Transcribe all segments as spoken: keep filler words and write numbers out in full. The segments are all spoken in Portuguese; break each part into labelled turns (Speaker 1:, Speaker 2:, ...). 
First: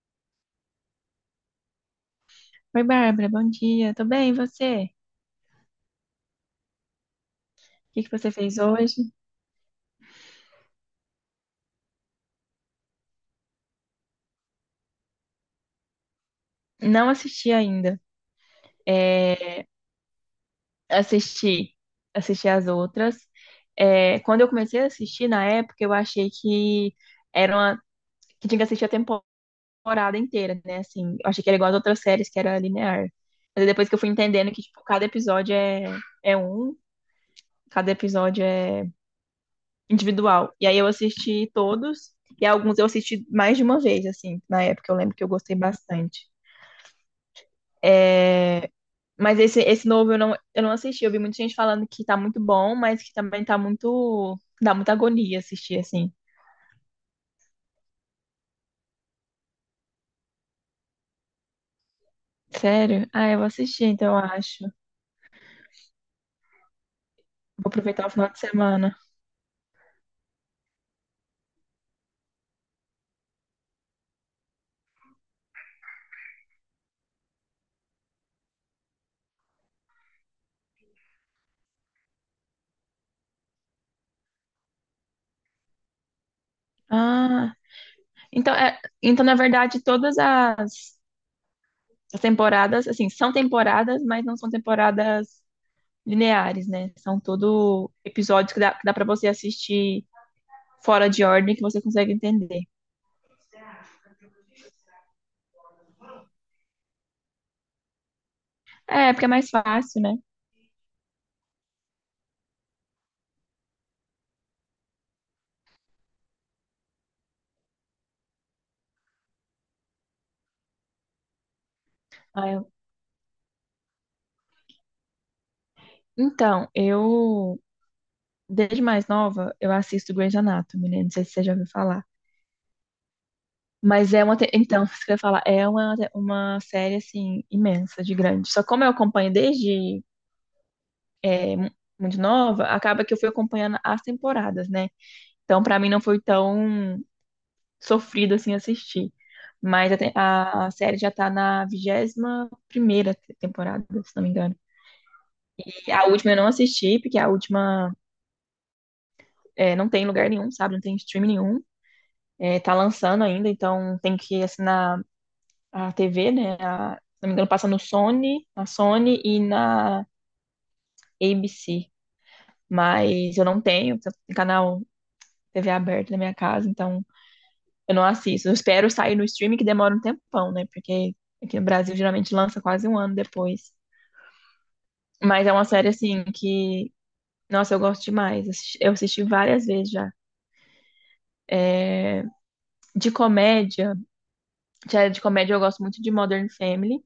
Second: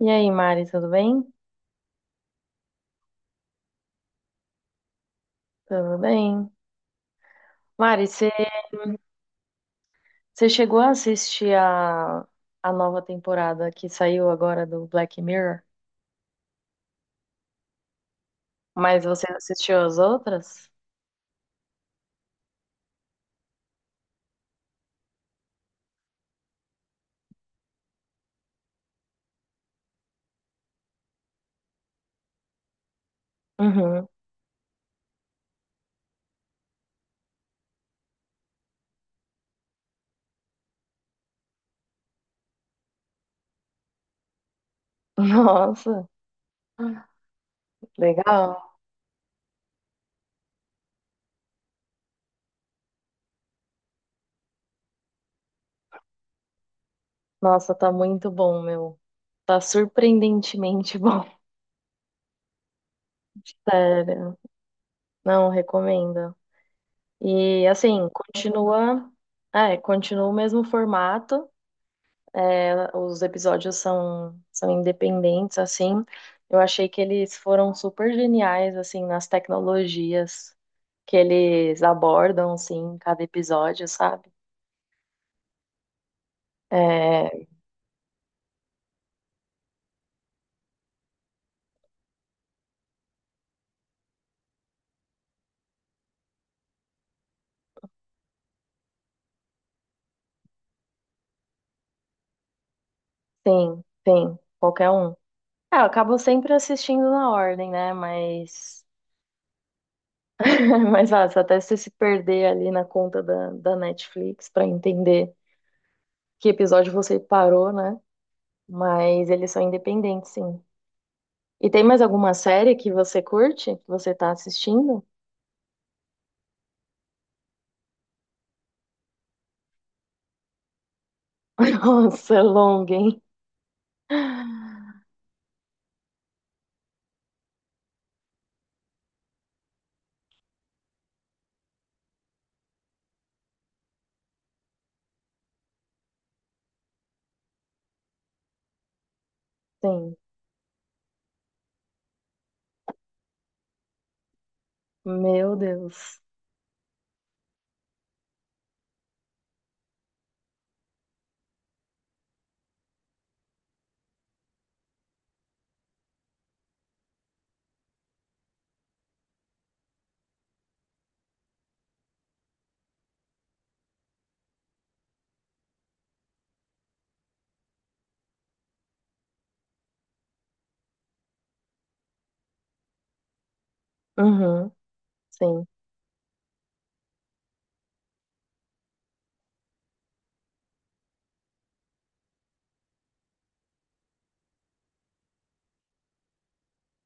Speaker 1: E aí, Mari, tudo bem?
Speaker 2: Oi, Bárbara, bom dia. Tô bem, e você? O
Speaker 1: Tudo bem.
Speaker 2: que
Speaker 1: Mari,
Speaker 2: que
Speaker 1: você
Speaker 2: você fez hoje?
Speaker 1: você chegou a assistir a, a nova temporada que saiu agora do Black Mirror?
Speaker 2: Não assisti ainda.
Speaker 1: Mas você
Speaker 2: É,
Speaker 1: assistiu as outras?
Speaker 2: assisti, assisti as outras. É, quando eu comecei a assistir na época, eu achei que era uma, que tinha que assistir a temporada inteira, né? Assim, eu achei que era igual às outras séries, que era linear. Mas depois que eu
Speaker 1: Uhum.
Speaker 2: fui entendendo que tipo, cada episódio é, é um, cada episódio é individual. E aí eu assisti todos, e alguns eu assisti mais de uma vez, assim, na época. Eu lembro que eu gostei
Speaker 1: Nossa,
Speaker 2: bastante.
Speaker 1: legal.
Speaker 2: É, mas esse, esse novo eu não, eu não assisti. Eu vi muita gente falando que tá muito bom, mas que também tá muito. Dá muita agonia assistir, assim.
Speaker 1: Nossa, tá muito bom, meu. Tá surpreendentemente bom.
Speaker 2: Sério? Ah, eu vou assistir, então eu
Speaker 1: Sério.
Speaker 2: acho.
Speaker 1: Não, recomendo. E
Speaker 2: Vou aproveitar
Speaker 1: assim,
Speaker 2: o final de semana.
Speaker 1: continua. É, continua o mesmo formato. É, os episódios são, são independentes, assim. Eu achei que eles foram super geniais, assim, nas tecnologias que eles abordam, assim, em cada episódio, sabe? É,
Speaker 2: Ah, então, é, então na verdade, todas as, as temporadas, assim, são temporadas, mas não são temporadas lineares, né? São tudo episódios que dá, que dá para você assistir fora de ordem, que você consegue entender.
Speaker 1: sim tem, qualquer um. Ah, eu acabo sempre assistindo na ordem, né? Mas,
Speaker 2: É, porque é mais fácil, né?
Speaker 1: mas ah, se até você se perder ali na conta da, da Netflix pra entender que episódio você parou, né? Mas eles são independentes, sim. E tem mais alguma
Speaker 2: Ah, eu-
Speaker 1: série que você curte, que você tá assistindo?
Speaker 2: então, eu. Desde mais nova, eu assisto Grey's Anatomy, né? Não sei se você já ouviu falar.
Speaker 1: Nossa, longa, hein?
Speaker 2: Mas é uma. te- Então, isso que eu ia falar, é uma, uma série, assim, imensa, de grande. Só como eu acompanho desde é, mu- muito nova, acaba que eu fui acompanhando as temporadas, né? Então, pra mim, não foi tão sofrido, assim, assistir. Mas a, te-
Speaker 1: Sim,
Speaker 2: a a série já tá na vigésima primeira te- temporada, se não me engano.
Speaker 1: meu
Speaker 2: E a
Speaker 1: Deus.
Speaker 2: última eu não assisti, porque a última é, não tem em lugar nenhum, sabe? Não tem stream nenhum. É, tá lançando ainda, então tem que assinar a T V, né? A, se não me engano, passa no Sony, na Sony e na A B C. Mas eu não tenho, porque eu tenho canal T V aberto na minha casa, então eu não assisto. Eu espero sair no streaming, que demora um tempão, né? Porque aqui no Brasil geralmente lança quase um ano depois.
Speaker 1: Uhum,
Speaker 2: Mas é uma
Speaker 1: sim.
Speaker 2: série, assim, que, nossa, eu gosto demais. Assisti- Eu assisti várias vezes já. De comédia, série de comédia eu gosto muito de Modern Family. Não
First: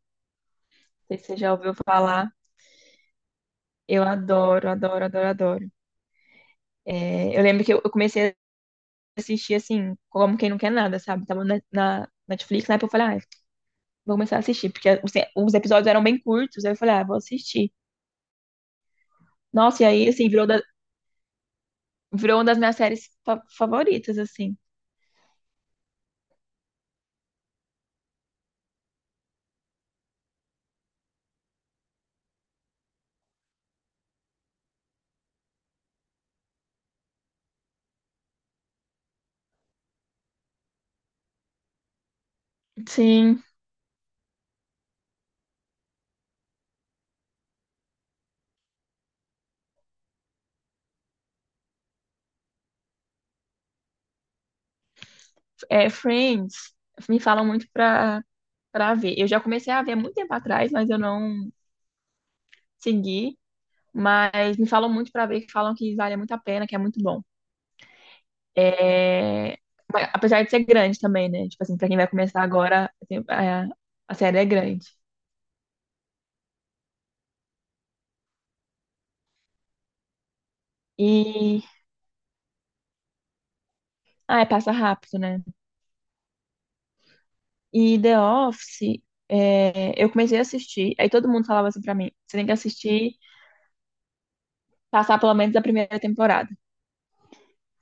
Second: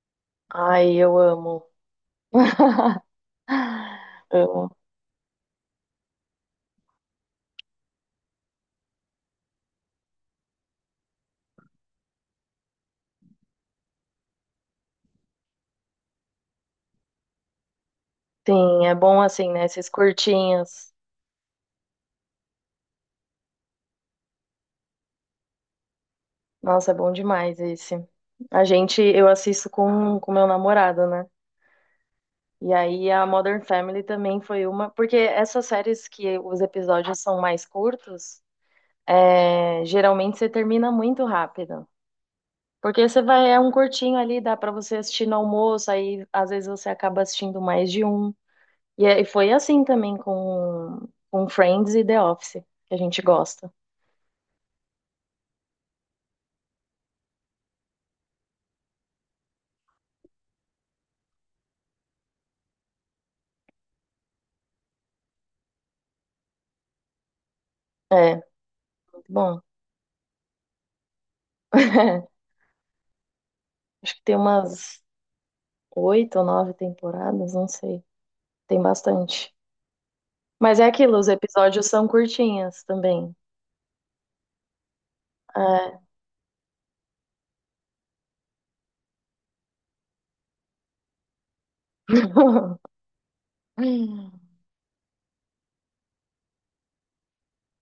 Speaker 1: Ai, eu
Speaker 2: sei se você já
Speaker 1: amo.
Speaker 2: ouviu falar. Eu adoro,
Speaker 1: Amo.
Speaker 2: adoro, adoro, adoro. É, eu lembro que eu, eu comecei a assistir assim, como quem não quer nada, sabe? Tava na, na Netflix, na época eu falei, ah, vou começar a assistir, porque os, os episódios eram bem curtos, aí eu falei, ah, vou assistir.
Speaker 1: Sim, é bom assim, né?
Speaker 2: Nossa, e
Speaker 1: Esses
Speaker 2: aí, assim, virou, da-
Speaker 1: curtinhos.
Speaker 2: virou uma das minhas séries fa- favoritas, assim.
Speaker 1: Nossa, é bom demais esse. A gente, eu assisto com com meu namorado, né? E aí a Modern Family também foi uma, porque essas séries que os episódios são mais curtos, é, geralmente você termina muito rápido. Porque você
Speaker 2: Sim,
Speaker 1: vai, é um curtinho ali, dá pra você assistir no almoço, aí às vezes você acaba assistindo mais de um. E, é- e foi assim também com, com Friends e The Office, que a gente gosta.
Speaker 2: é, Friends, me falam muito pra, pra ver. Eu já comecei a ver há muito tempo atrás, mas eu não segui. Mas me falam muito para ver, que falam que vale muito a pena, que é muito bom.
Speaker 1: É, muito
Speaker 2: É...
Speaker 1: bom.
Speaker 2: Mas apesar de ser grande também, né? Tipo assim, pra quem vai começar agora, assim, é,
Speaker 1: Acho
Speaker 2: a
Speaker 1: que tem
Speaker 2: série é grande.
Speaker 1: umas oito ou nove temporadas, não sei. Tem bastante. Mas é aquilo, os
Speaker 2: E.
Speaker 1: episódios são curtinhos também.
Speaker 2: Ah, é, passa rápido, né?
Speaker 1: É.
Speaker 2: E The Office, é, eu comecei a assistir, aí todo mundo falava assim pra mim: você tem que assistir, passar pelo menos a primeira temporada,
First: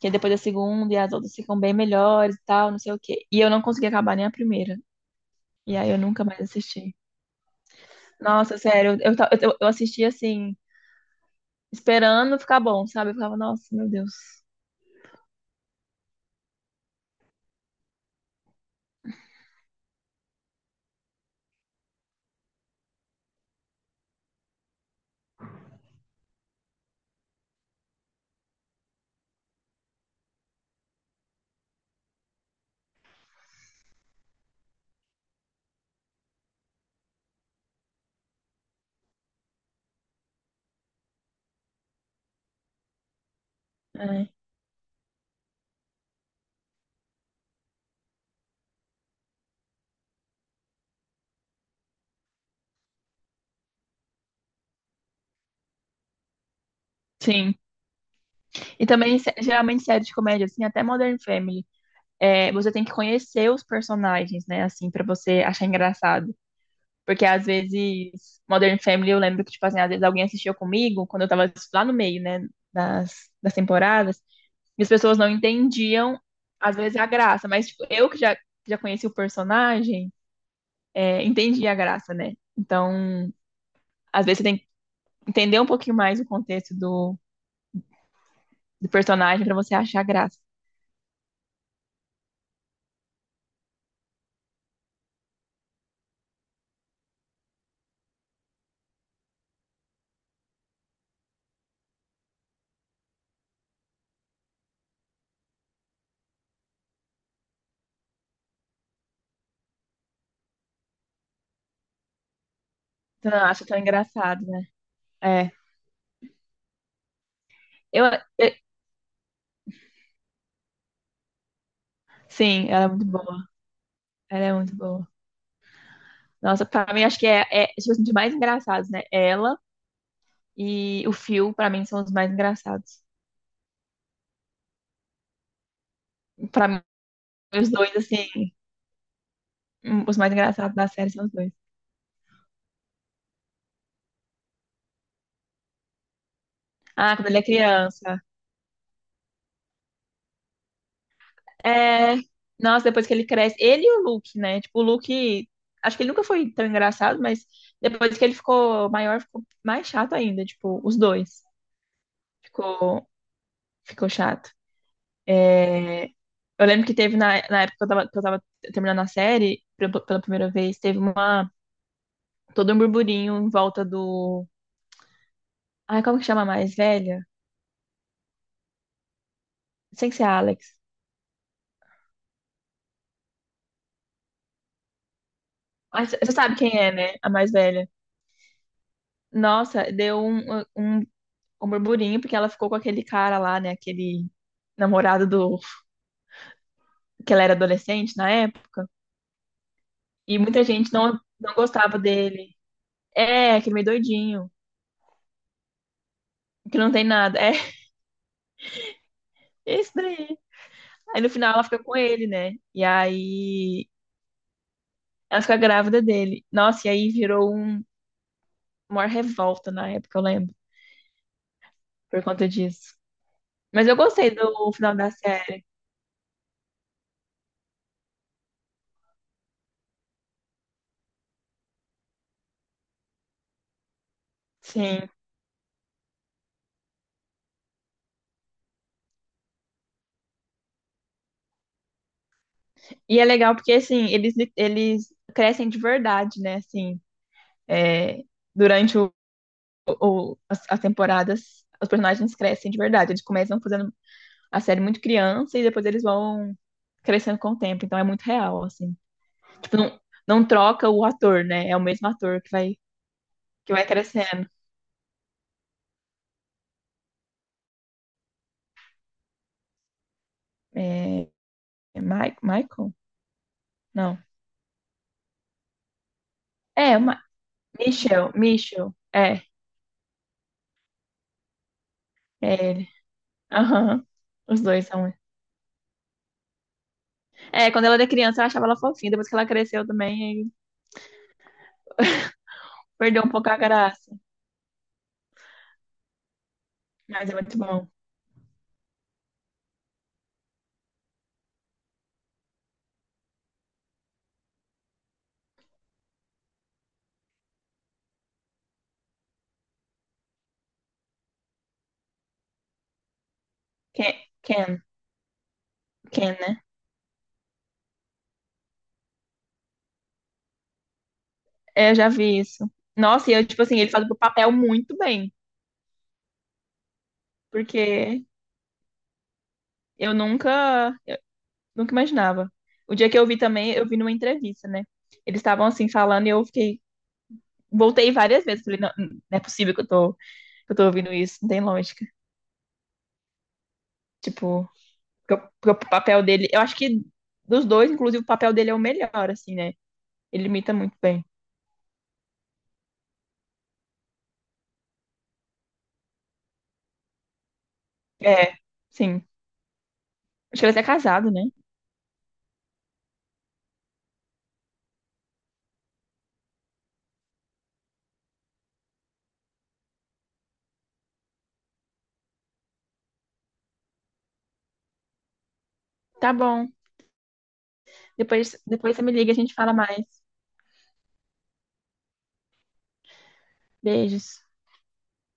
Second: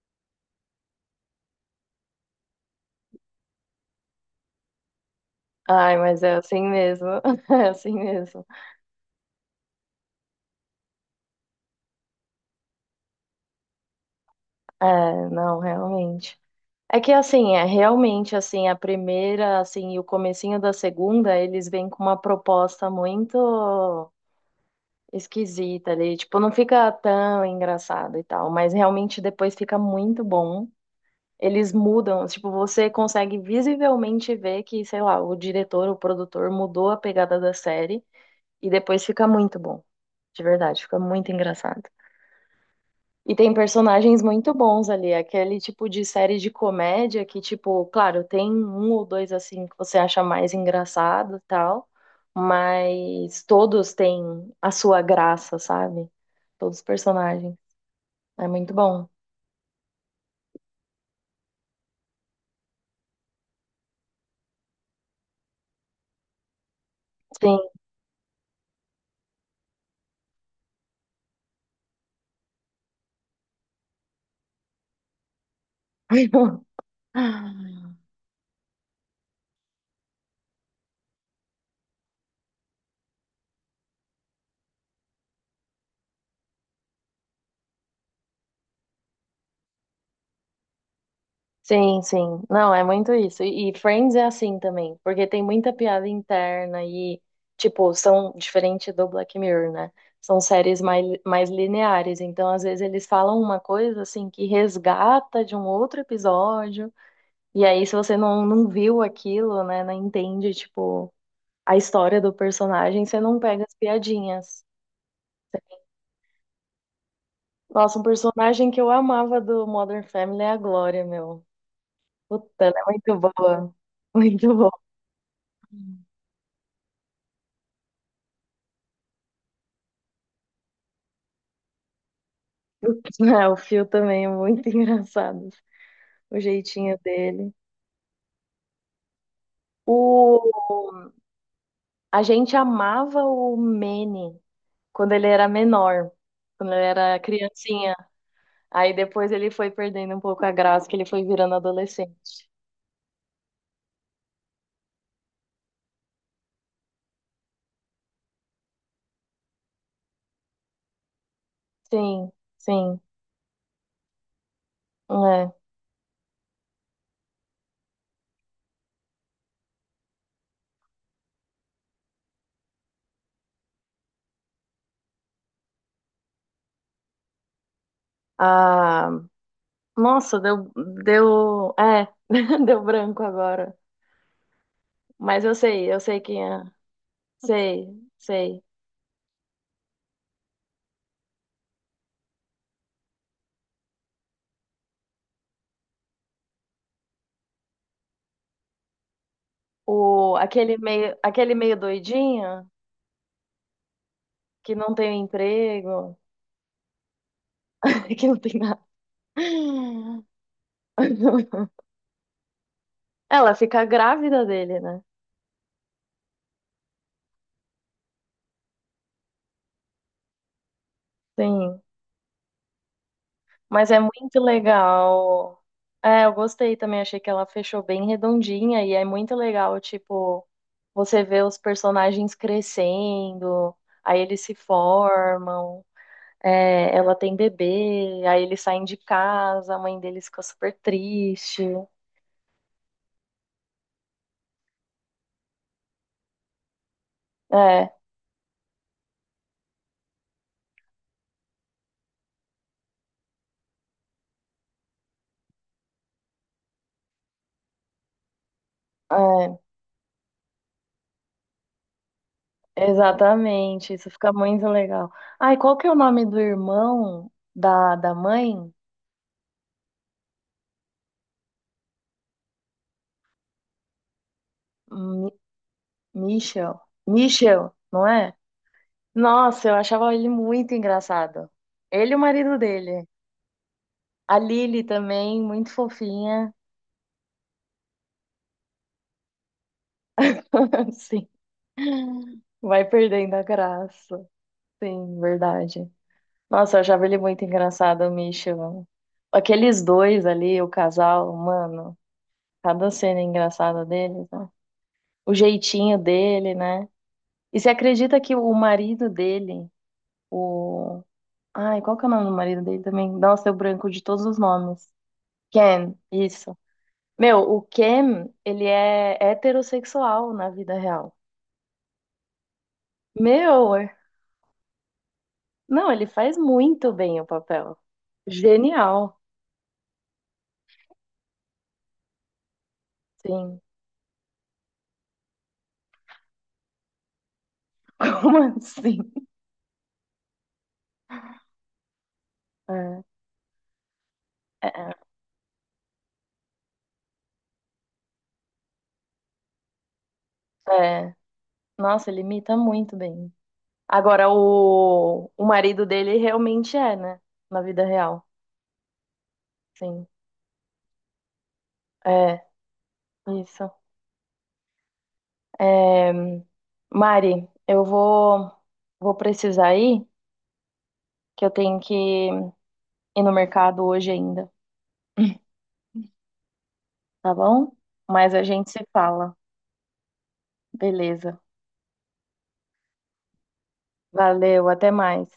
Speaker 2: que depois da segunda e as outras ficam bem melhores e tal, não sei o quê. E eu não consegui acabar nem a primeira. E aí
Speaker 1: Ai,
Speaker 2: eu
Speaker 1: mas
Speaker 2: nunca
Speaker 1: é
Speaker 2: mais
Speaker 1: assim
Speaker 2: assisti.
Speaker 1: mesmo. É assim mesmo.
Speaker 2: Nossa, sério, eu, eu, eu assisti assim, esperando ficar bom, sabe? Eu ficava, nossa, meu Deus.
Speaker 1: É, não, realmente. É que assim, é realmente assim, a primeira, assim, e o comecinho da segunda, eles vêm com uma proposta muito esquisita ali, tipo, não fica tão engraçado e tal, mas realmente depois fica muito bom. Eles mudam, tipo, você consegue visivelmente ver que, sei lá, o diretor, o produtor mudou a pegada da série e depois fica muito bom. De verdade, fica muito engraçado. E tem personagens
Speaker 2: É,
Speaker 1: muito bons ali, aquele tipo de série de comédia que, tipo, claro, tem um ou dois assim que você acha mais engraçado e tal, mas todos têm a sua graça, sabe? Todos os personagens.
Speaker 2: sim.
Speaker 1: É muito
Speaker 2: E
Speaker 1: bom.
Speaker 2: também, sé- geralmente, série de comédia, assim, até Modern Family, é, você tem que conhecer os personagens, né, assim, pra você achar engraçado. Porque, às
Speaker 1: Sim.
Speaker 2: vezes, Modern Family, eu lembro que, tipo assim, às vezes alguém assistiu comigo, quando eu tava lá no meio, né, das, das temporadas, e as pessoas não entendiam, às vezes, a graça. Mas, tipo, eu que já, já conheci o personagem, é, entendi a graça, né? Então, às vezes, você tem que entender um pouquinho mais o contexto do do personagem pra você achar graça.
Speaker 1: Sim, sim. Não, é muito isso. E e Friends é assim também, porque tem muita piada interna e, tipo, são diferente do Black Mirror, né? São séries mais, mais lineares. Então, às vezes, eles falam uma coisa, assim, que resgata de um outro episódio. E aí, se você não, não viu aquilo, né, não entende, tipo, a história do personagem, você
Speaker 2: Tu
Speaker 1: não
Speaker 2: não
Speaker 1: pega
Speaker 2: acha
Speaker 1: as
Speaker 2: tão engraçado, né?
Speaker 1: piadinhas.
Speaker 2: É.
Speaker 1: Nossa, um
Speaker 2: Eu, eu-
Speaker 1: personagem que eu amava do Modern Family é a Glória, meu. Puta,
Speaker 2: sim,
Speaker 1: ela é
Speaker 2: ela é muito
Speaker 1: muito
Speaker 2: boa.
Speaker 1: boa.
Speaker 2: Ela é
Speaker 1: Muito
Speaker 2: muito
Speaker 1: boa.
Speaker 2: boa. Nossa, pra mim acho que é, é tipo assim, de mais engraçados, né? Ela e o Phil, pra mim, são os mais engraçados.
Speaker 1: Ah, o Phil também é muito engraçado, o
Speaker 2: Pra mim,
Speaker 1: jeitinho dele.
Speaker 2: os dois, assim, hum, os mais engraçados da
Speaker 1: O...
Speaker 2: série são os dois.
Speaker 1: A gente amava o Manny quando ele era menor, quando ele
Speaker 2: Ah,
Speaker 1: era
Speaker 2: quando ele é
Speaker 1: criancinha.
Speaker 2: criança.
Speaker 1: Aí depois ele foi perdendo um pouco a graça, que ele foi virando
Speaker 2: É.
Speaker 1: adolescente.
Speaker 2: Nossa, depois que ele cresce. Ele e o Luke, né? Tipo, o Luke. Acho que ele nunca foi tão engraçado, mas depois que ele ficou maior, ficou mais chato ainda. Tipo, os dois.
Speaker 1: Sim, sim,
Speaker 2: Ficou, ficou chato.
Speaker 1: é.
Speaker 2: É, eu lembro que teve na, na época que eu tava, que eu tava terminando a série, pela pela primeira vez, teve uma, todo um burburinho em volta do. Ai, como que chama a mais velha?
Speaker 1: Ah,
Speaker 2: Sem ser a
Speaker 1: nossa, deu,
Speaker 2: Alex.
Speaker 1: deu, é, deu branco agora. Mas eu sei, eu
Speaker 2: Mas
Speaker 1: sei
Speaker 2: você
Speaker 1: quem
Speaker 2: sabe
Speaker 1: é.
Speaker 2: quem é, né? A mais
Speaker 1: Sei,
Speaker 2: velha.
Speaker 1: sei.
Speaker 2: Nossa, deu um, um, um burburinho, porque ela ficou com aquele cara lá, né? Aquele namorado do. Que ela era adolescente na época.
Speaker 1: O,
Speaker 2: E muita
Speaker 1: aquele
Speaker 2: gente
Speaker 1: meio,
Speaker 2: não,
Speaker 1: aquele
Speaker 2: não
Speaker 1: meio
Speaker 2: gostava dele.
Speaker 1: doidinho.
Speaker 2: É, aquele meio doidinho.
Speaker 1: Que não tem emprego,
Speaker 2: Que não tem nada. É,
Speaker 1: que não tem nada.
Speaker 2: isso daí. Aí no final ela fica com ele, né? E
Speaker 1: Ela fica
Speaker 2: aí
Speaker 1: grávida dele, né?
Speaker 2: ela fica grávida dele. Nossa, e aí virou um, uma revolta na época, eu lembro,
Speaker 1: Sim.
Speaker 2: por conta disso. Mas
Speaker 1: Mas
Speaker 2: eu
Speaker 1: é
Speaker 2: gostei
Speaker 1: muito
Speaker 2: do final da
Speaker 1: legal.
Speaker 2: série,
Speaker 1: É, eu gostei também, achei que ela fechou bem redondinha e é muito legal, tipo, você vê os personagens crescendo, aí eles se
Speaker 2: sim.
Speaker 1: formam, é, ela tem bebê, aí eles saem de casa, a mãe deles fica super triste.
Speaker 2: E é legal porque, assim, eles, eles crescem de verdade, né? Assim,
Speaker 1: É,
Speaker 2: é, durante o, o- as, as temporadas, os personagens crescem de verdade. Eles começam fazendo a série muito criança e depois eles vão crescendo com o tempo. Então é muito real, assim.
Speaker 1: é.
Speaker 2: Tipo, não, não troca o ator, né? É o mesmo ator que vai que vai
Speaker 1: Exatamente, isso fica
Speaker 2: crescendo.
Speaker 1: muito legal. Ai, qual que é o nome do irmão da, da mãe?
Speaker 2: É, é Mi- Michael? Não.
Speaker 1: Mi- Michel.
Speaker 2: É, Ma
Speaker 1: Michel, não
Speaker 2: Michel,
Speaker 1: é?
Speaker 2: Michel. É,
Speaker 1: Nossa, eu achava ele muito engraçado. Ele e o marido
Speaker 2: é ele.
Speaker 1: dele.
Speaker 2: Aham.
Speaker 1: A
Speaker 2: Os
Speaker 1: Lily
Speaker 2: dois são.
Speaker 1: também, muito fofinha.
Speaker 2: É, quando ela era criança, eu achava ela fofinha. Depois que ela cresceu também,
Speaker 1: Sim,
Speaker 2: aí
Speaker 1: vai
Speaker 2: perdeu um
Speaker 1: perdendo a
Speaker 2: pouco a graça.
Speaker 1: graça. Sim, verdade. Nossa, eu achava ele
Speaker 2: Mas é
Speaker 1: muito
Speaker 2: muito bom.
Speaker 1: engraçado, o Michel. Aqueles dois ali, o casal, mano, cada cena engraçada deles, né? O jeitinho dele, né? E você acredita que o marido dele, o. Ai, qual que é o nome do marido dele também? Nossa, eu branco de
Speaker 2: Ken,
Speaker 1: todos os
Speaker 2: Ken,
Speaker 1: nomes. Ken,
Speaker 2: Ken,
Speaker 1: isso.
Speaker 2: né?
Speaker 1: Meu, o Ken, ele é heterossexual na vida real.
Speaker 2: É, eu já vi isso. Nossa, e eu, tipo
Speaker 1: Meu,
Speaker 2: assim, ele
Speaker 1: é-
Speaker 2: faz o papel muito bem.
Speaker 1: não, ele faz muito bem o papel.
Speaker 2: Porque
Speaker 1: Genial,
Speaker 2: eu nunca, nunca imaginava. O dia que eu vi
Speaker 1: sim.
Speaker 2: também, eu vi numa entrevista, né? Eles estavam assim falando e eu fiquei, voltei
Speaker 1: Como
Speaker 2: várias vezes. Falei, não,
Speaker 1: assim?
Speaker 2: não é possível que eu tô, que eu tô ouvindo isso, não tem lógica.
Speaker 1: É,
Speaker 2: Tipo, porque o porque o papel dele, eu acho que dos dois, inclusive, o papel dele é o melhor, assim, né? Ele imita
Speaker 1: é,
Speaker 2: muito
Speaker 1: é.
Speaker 2: bem.
Speaker 1: Nossa, ele imita muito bem. Agora, o, o marido dele realmente é, né? Na vida real,
Speaker 2: É, sim.
Speaker 1: sim.
Speaker 2: Acho que ele é até casado, né?
Speaker 1: É, isso. É, Mari, eu vou, vou, precisar ir, que eu tenho que ir no mercado hoje ainda,
Speaker 2: Tá bom.
Speaker 1: tá bom? Mas a
Speaker 2: Depois,
Speaker 1: gente se
Speaker 2: depois você me liga, e a
Speaker 1: fala.
Speaker 2: gente fala mais.
Speaker 1: Beleza.
Speaker 2: Beijos.
Speaker 1: Valeu, até mais.